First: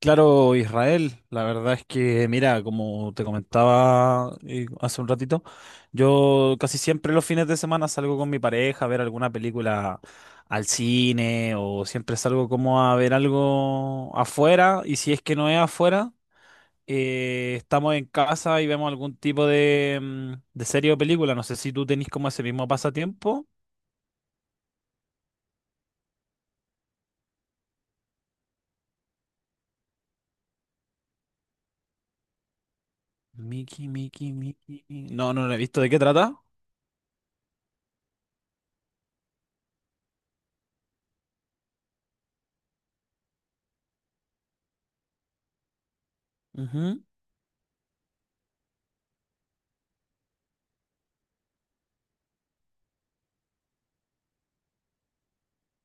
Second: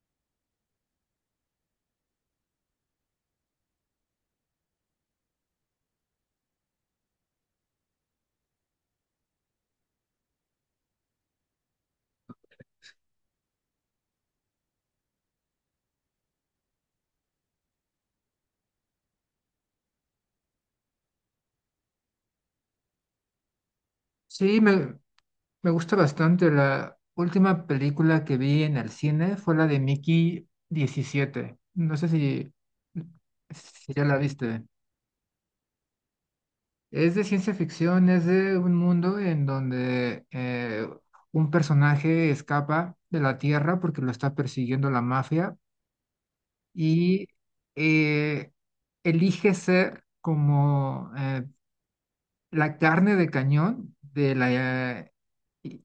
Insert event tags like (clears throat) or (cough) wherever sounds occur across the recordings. Claro, Israel, la verdad es que, mira, como te comentaba hace un ratito, yo casi siempre los fines de semana salgo con mi pareja a ver alguna película al cine o siempre salgo como a ver algo afuera y si es que no es afuera, estamos en casa y vemos algún tipo de serie o película. No sé si tú tenés como ese mismo pasatiempo. Sí, me gusta bastante. La última película que vi en el cine fue la de Mickey 17. No sé si, Mickey, si ya la Mickey, viste. Mickey. No, no lo he visto. ¿De qué trata? Es de ciencia ficción, es de un mundo en donde un personaje escapa de la Tierra porque lo está persiguiendo la mafia, Ujú. y eh, elige ser como la carne de cañón de la, eh,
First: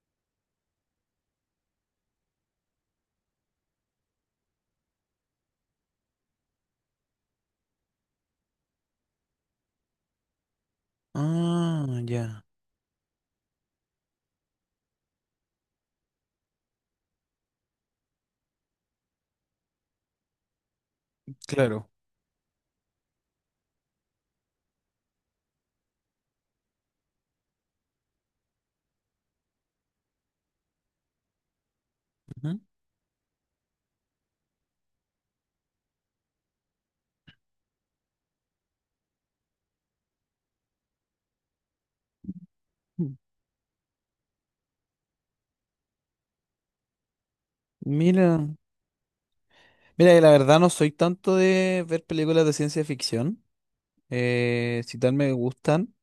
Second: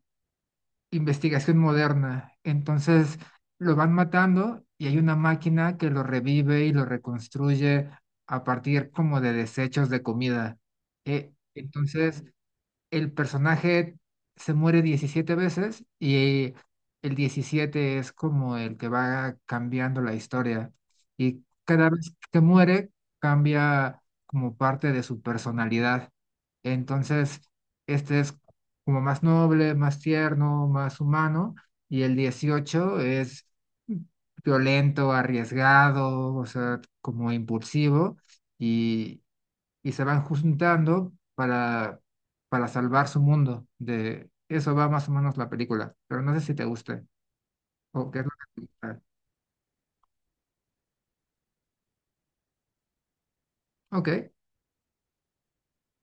investigación moderna. Entonces lo van matando y hay una máquina que lo revive y lo reconstruye a partir como de desechos de comida. Ah, Entonces, ya. el personaje se muere 17 veces, y el 17 es como el que va cambiando la historia. Y Claro. cada vez que muere, cambia como parte de su personalidad. Entonces, este es como más noble, más tierno, más humano. Y el Ujú. 18 es violento, arriesgado, o sea, como impulsivo. Y, y se van juntando para salvar su mundo. De eso va más o menos la película, pero no sé si te guste o qué es Mira, lo que te gusta. mira, que la verdad no soy tanto de ver películas de ciencia ficción. Ok, Si tal me gustan,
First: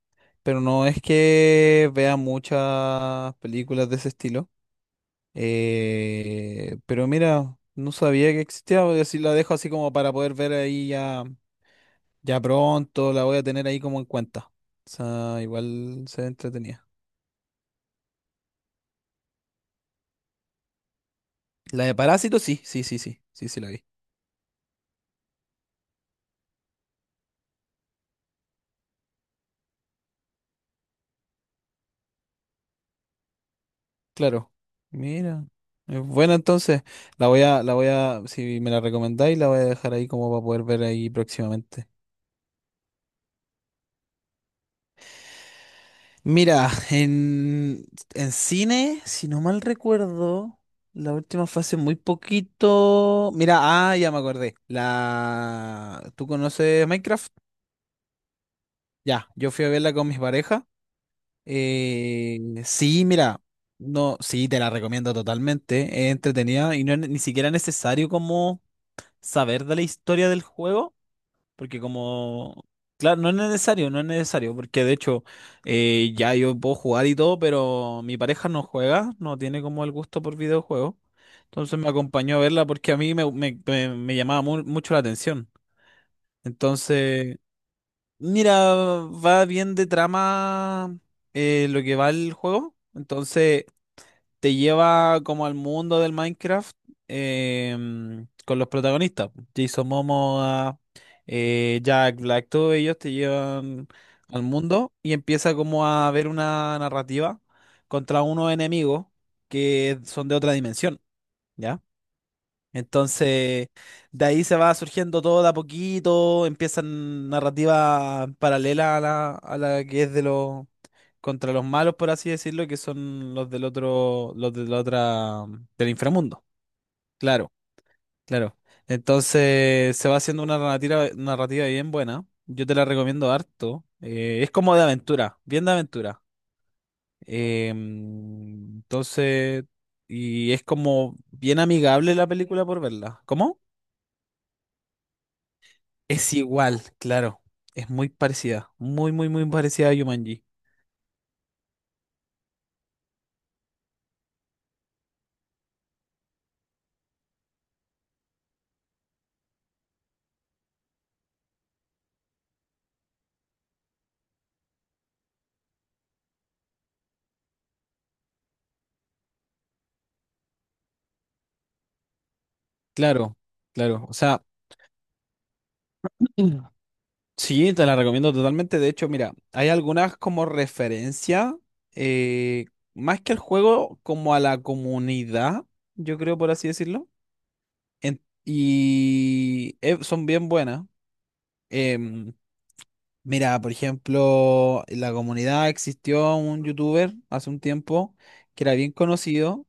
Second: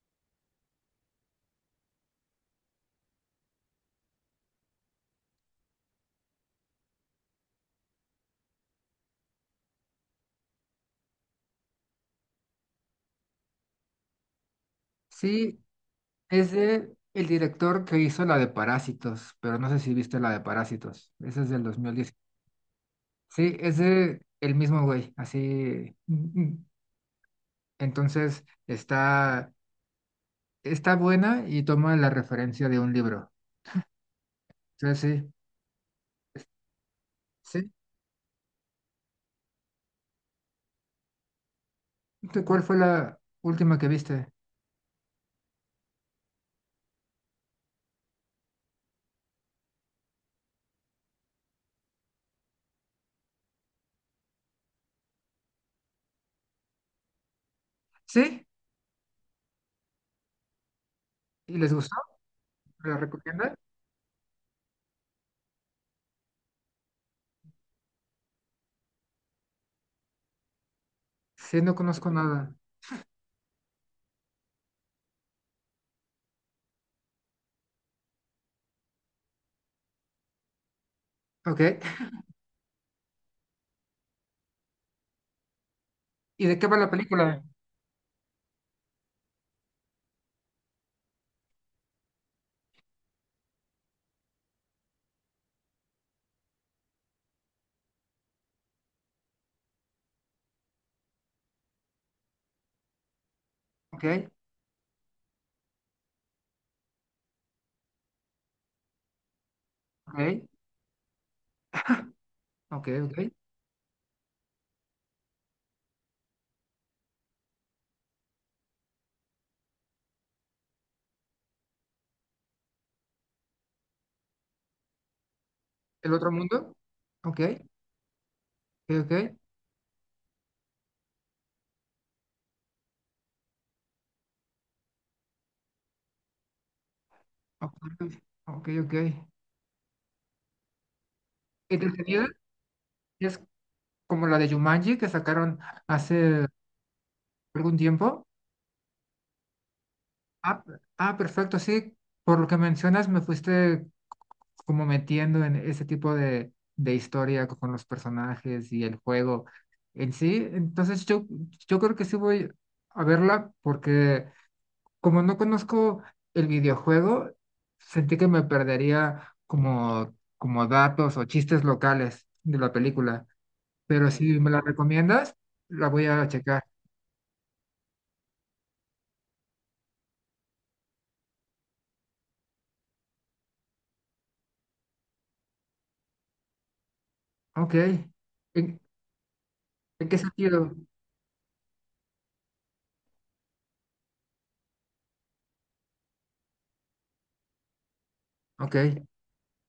pero no es que vea muchas películas de ese estilo. Pero mira, no sabía que existía, voy a decir, la dejo así como para poder ver ahí ya, ya pronto, la voy a tener ahí como en cuenta. O sea, sí, igual se es entretenía. de el director que hizo la de Parásitos, pero no sé si viste la de Parásitos. Esa es del dos La de mil diez Parásito, sí, sí, sí, sí, sí, Sí, sí la es vi. de el mismo güey, así. Mm, mm. Entonces está buena y toma la referencia de un libro. Claro. Sí, sí. Mira. Es buena entonces. La voy a, Sí, la voy a, si me la recomendáis, la voy a dejar ahí como para poder ver ahí próximamente. ¿tú, cuál fue la última que viste? Mira, (laughs) en cine, si no mal recuerdo, la última fue hace muy poquito. Mira, ah, ya me acordé. La, ¿tú conoces Minecraft? Sí, Ya, yo fui a verla con mis parejas. y les gustó. ¿Me la Sí, mira, recomienda? no, sí, te la recomiendo totalmente. Es entretenida y no es ni siquiera necesario como saber de la historia del juego, Sí, no porque conozco nada. como, claro, no es necesario, porque de hecho ya yo puedo jugar y todo, pero mi pareja no juega, no tiene como el gusto por videojuegos, Ok. entonces me acompañó a verla porque a mí me llamaba mucho la atención. ¿Y de qué va la Entonces, película? mira, va bien de trama lo que va el juego, entonces te lleva como al mundo del Minecraft con los protagonistas. Po. Jason Momoa, Jack Black, todos ellos te llevan Ok, al mundo y empieza como a ver una narrativa contra unos enemigos que son de ok, otra dimensión, ¿ya? ok, ok. Entonces, de ahí se va surgiendo todo de a poquito, empiezan narrativas paralelas a la que es de los contra los malos, por así decirlo, que son los del otro, los de la otra, del ¿El otro inframundo. mundo? Ok, Claro, claro. ok, Entonces, se va haciendo una narrativa bien buena. Yo te la recomiendo harto. Es como de aventura, bien de aventura. ok, ok, ok. Entonces, y es como bien amigable ¿Entretenida? la película por verla. ¿Es ¿Cómo? como la de Jumanji que sacaron Es hace igual, claro. algún Es muy tiempo? parecida. Muy parecida a Jumanji. Ah, perfecto, sí. Por lo que mencionas, me fuiste como metiendo en ese tipo de historia con los personajes y el juego en sí. Entonces yo creo que sí voy a verla, porque como no conozco el videojuego, sentí que me perdería como datos o chistes locales de la película. Claro, claro. Pero O si sea, me la recomiendas, la voy a checar. (clears throat) sí, te la recomiendo totalmente. De hecho, mira, hay algunas como referencia, eh, más que al juego, como a la comunidad, yo creo, por así decirlo. Ok. En- ¿En, y eh, en qué son bien sentido? buenas. Em, Mira, por ejemplo, en la comunidad existió un youtuber hace un tiempo que era Ok. bien conocido.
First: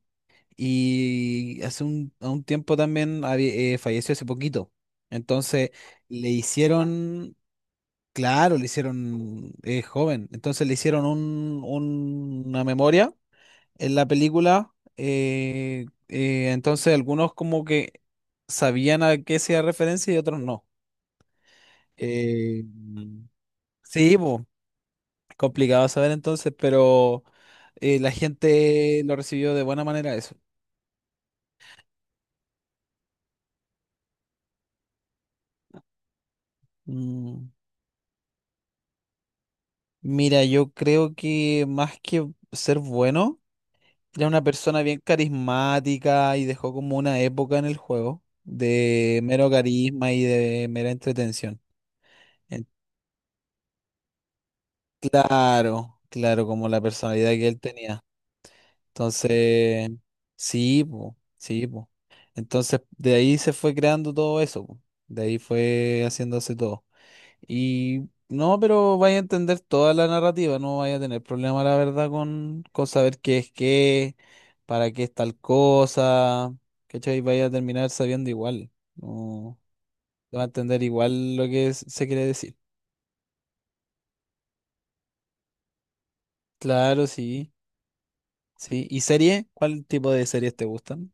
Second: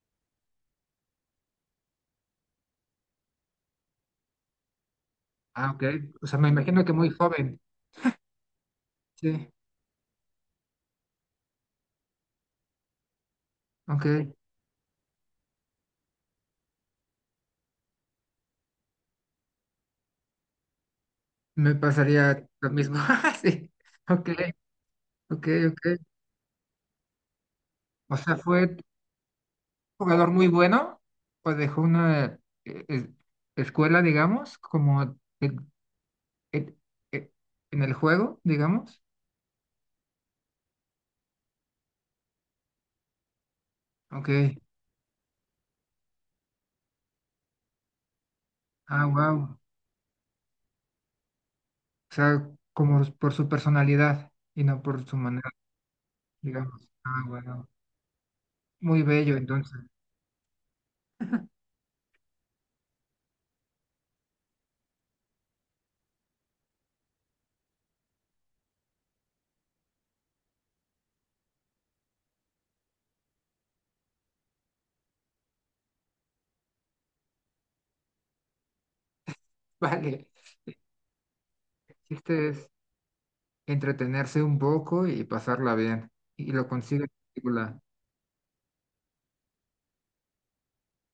Y hace a un tiempo también falleció hace poquito. Entonces Ah, ok. O le sea, me imagino que muy hicieron, joven. claro, le hicieron Sí. Joven. Entonces le hicieron una memoria en la Ok. película. Entonces algunos como que sabían a qué hacía referencia y otros no. Me pasaría Eh, lo mismo. (laughs) Sí. sí, Ok. po, Ok, complicado ok. saber entonces, pero la O sea, ¿fue un gente lo recibió de buena manera jugador eso. muy bueno? ¿O dejó una eh, es- escuela, digamos, como en, en- Mm. en el juego, digamos? Mira, yo creo que más que ser bueno, era Ok. una persona bien carismática y dejó como una época en el juego Ah, de mero wow. carisma y de mera entretención. O sea, Eh, como por su personalidad y no por su manera, Claro, claro, como la digamos. Ah, personalidad que él wow. tenía. Muy bello, entonces. Entonces, sí, po, sí, po. Entonces, de ahí se fue creando todo eso, po. De ahí fue haciéndose todo. Y no, pero vaya a entender toda la narrativa, no vaya a tener problema, la verdad, con saber qué es qué, para qué es tal cosa, ¿cachai? Vaya a terminar sabiendo igual, no (laughs) Vale. va a entender igual lo que El se quiere chiste decir. es entretenerse un poco y pasarla bien. Y lo consigue Claro, la sí, película. sí. ¿Y serie? ¿Cuál tipo de series te gustan?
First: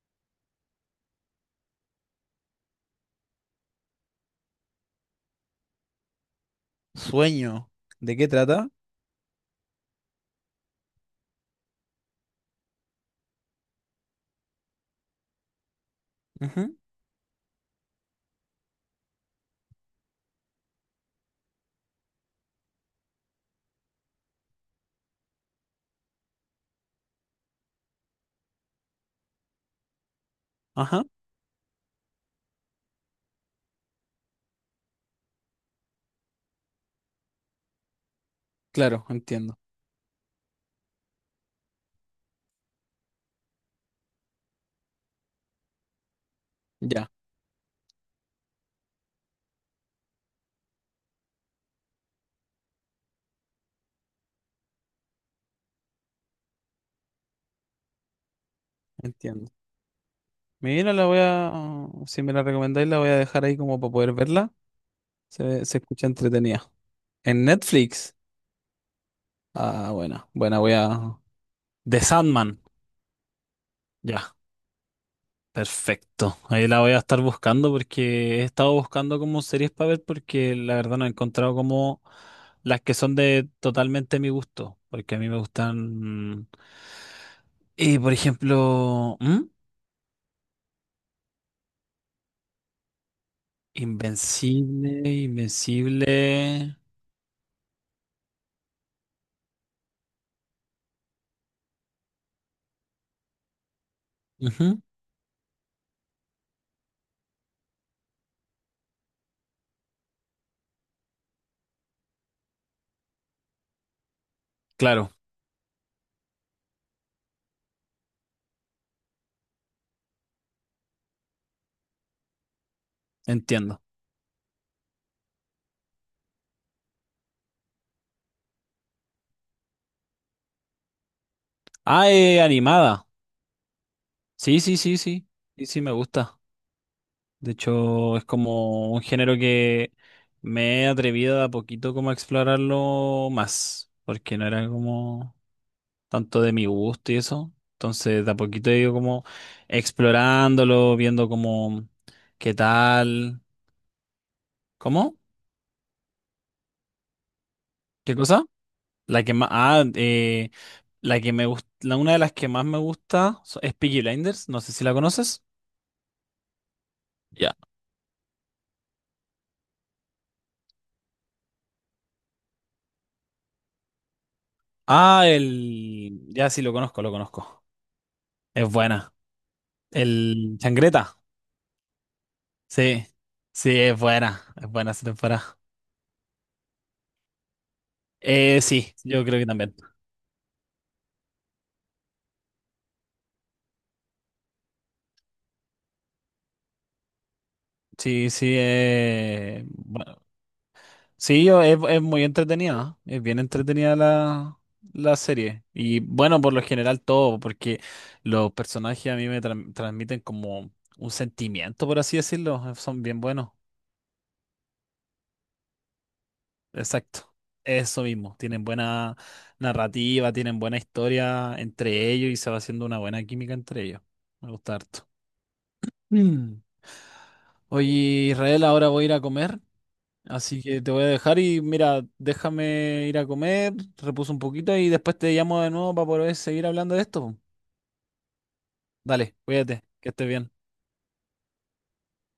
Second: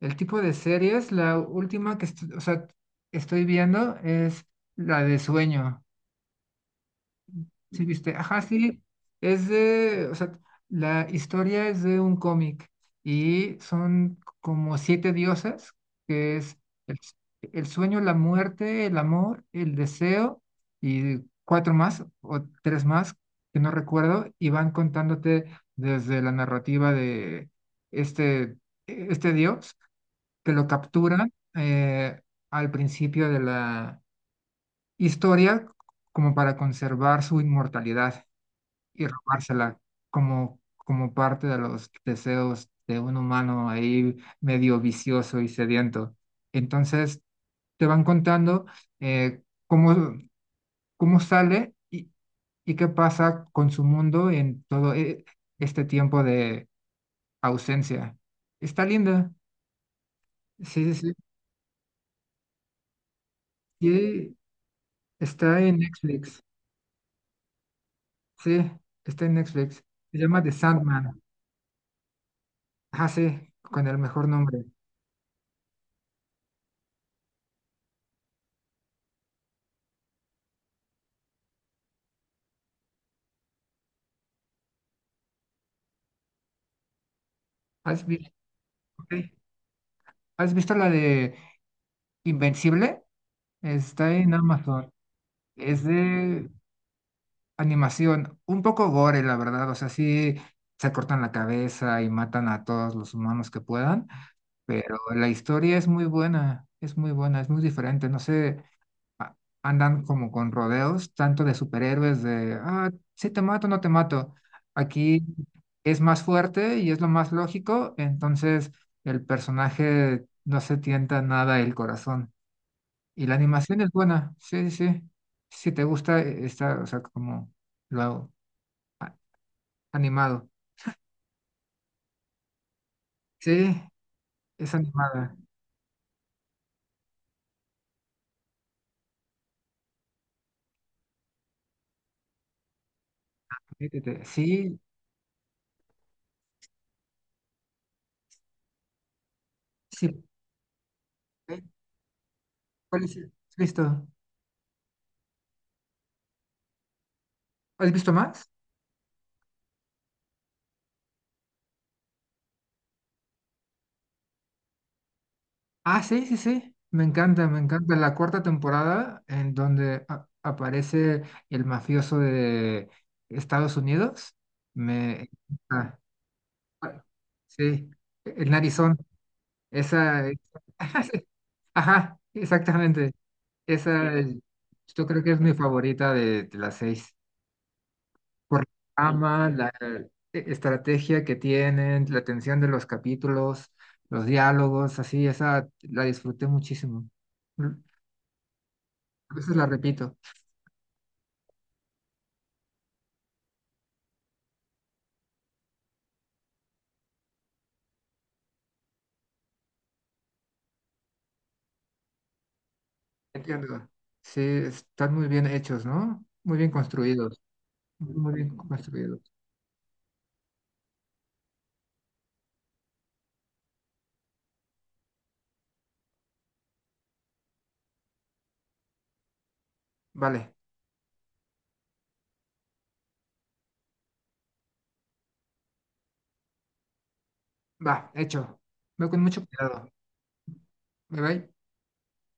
El tipo de series, la última que o sea, estoy viendo es la de Sueño. Sueño. Sí, viste, ¿De qué ajá, trata? sí, es de, o sea, la historia es de un cómic y son como siete diosas, que es Ujú, el, s- el sueño, la muerte, el amor, el deseo, y cuatro más o tres más que no recuerdo, y van contándote desde la narrativa de este, este dios, que lo Ajá, capturan al principio de la historia como para conservar su inmortalidad, claro, y entiendo. robársela como parte de los deseos de un humano ahí medio vicioso y sediento. Ya, Entonces, te van contando eh, cómo, cómo sale y qué pasa con su mundo en todo este tiempo de ausencia. Está linda. entiendo. Sí, Mira, sí, sí. Si me la recomendáis, la voy a dejar ahí como para poder Y verla. Está en Se escucha Netflix. entretenida. En Netflix. Sí, está en Netflix. Ah, Se buena, llama The buena, voy a... Sandman. The Sandman. Ah, sí, con el mejor Ya, nombre. perfecto. Ahí la voy a estar buscando porque he estado buscando como series para ver porque la verdad no he encontrado como las que son de totalmente mi gusto. Porque a mí me gustan... Y ¿Has por visto, ok, ejemplo, ¿Mm? ¿Has visto la de Invencible? Está en Amazon. Invencible, Es de Invencible. animación, un poco gore, la verdad. O sea, sí se cortan la cabeza y matan a todos los humanos que puedan, Ujú, pero la historia es muy buena, es muy buena, es muy diferente. No sé, a- andan como con rodeos, tanto de superhéroes, ah, sí te mato, no te mato. claro, Aquí es más fuerte y es lo más lógico, entonces el personaje no se tienta nada el corazón. Y la animación entiendo. es buena, sí, sí, sí. Si te gusta, está, o sea, como lo hago, animado. Ah, animada. Sí, Sí, es sí, sí, sí. animada. Sí, sí, me gusta. De hecho, es como un género que me he atrevido de a poquito como a explorarlo más, Métete. porque no era Sí, como tanto de mi gusto y eso. Entonces, de a poquito he ido como sí. explorándolo, viendo ¿Eh? como qué ¿Cuál es? Tal, ¿Has visto? ¿cómo? ¿Has visto ¿Qué cosa? más? La que más, la que me gusta, una de las que más me gusta es Peaky Blinders, no sé si la conoces. Ah, sí, sí, sí. Me encanta, Ya. me encanta. La cuarta temporada en donde aparece el mafioso de Estados Unidos. Me Ah, encanta. el, ya sí lo conozco, Ah, lo conozco. sí, el Es Arizona. buena. Esa. El Changreta. (laughs) Ajá, Sí, exactamente. sí, Esa, es buena esa yo creo que es mi temporada. favorita de las seis. Por la Sí, yo creo que trama, la también. Estrategia que tienen, la tensión de los capítulos, los diálogos, así, esa la disfruté muchísimo. Mm, Sí, sí, A veces la repito. bueno, sí, yo, es muy entretenida, ¿eh? Es bien entretenida la, la serie. Y bueno, por lo general todo, porque los personajes a mí me transmiten como un sentimiento, por así decirlo, son bien buenos, Entiendo. Sí, están muy bien hechos, ¿no? Muy bien exacto. construidos. Eso Muy mismo, bien tienen buena construidos. narrativa, tienen buena historia entre ellos y se va haciendo una buena química entre ellos. Me gusta harto. Mm. Oye, Israel, ahora voy a ir a comer, Vale, así que te voy a dejar y mira, déjame ir a comer, repuso un poquito y después te llamo de nuevo para poder seguir hablando de esto. va, hecho. Ve con Dale, mucho cuídate, cuidado. que estés bien. Bye bye.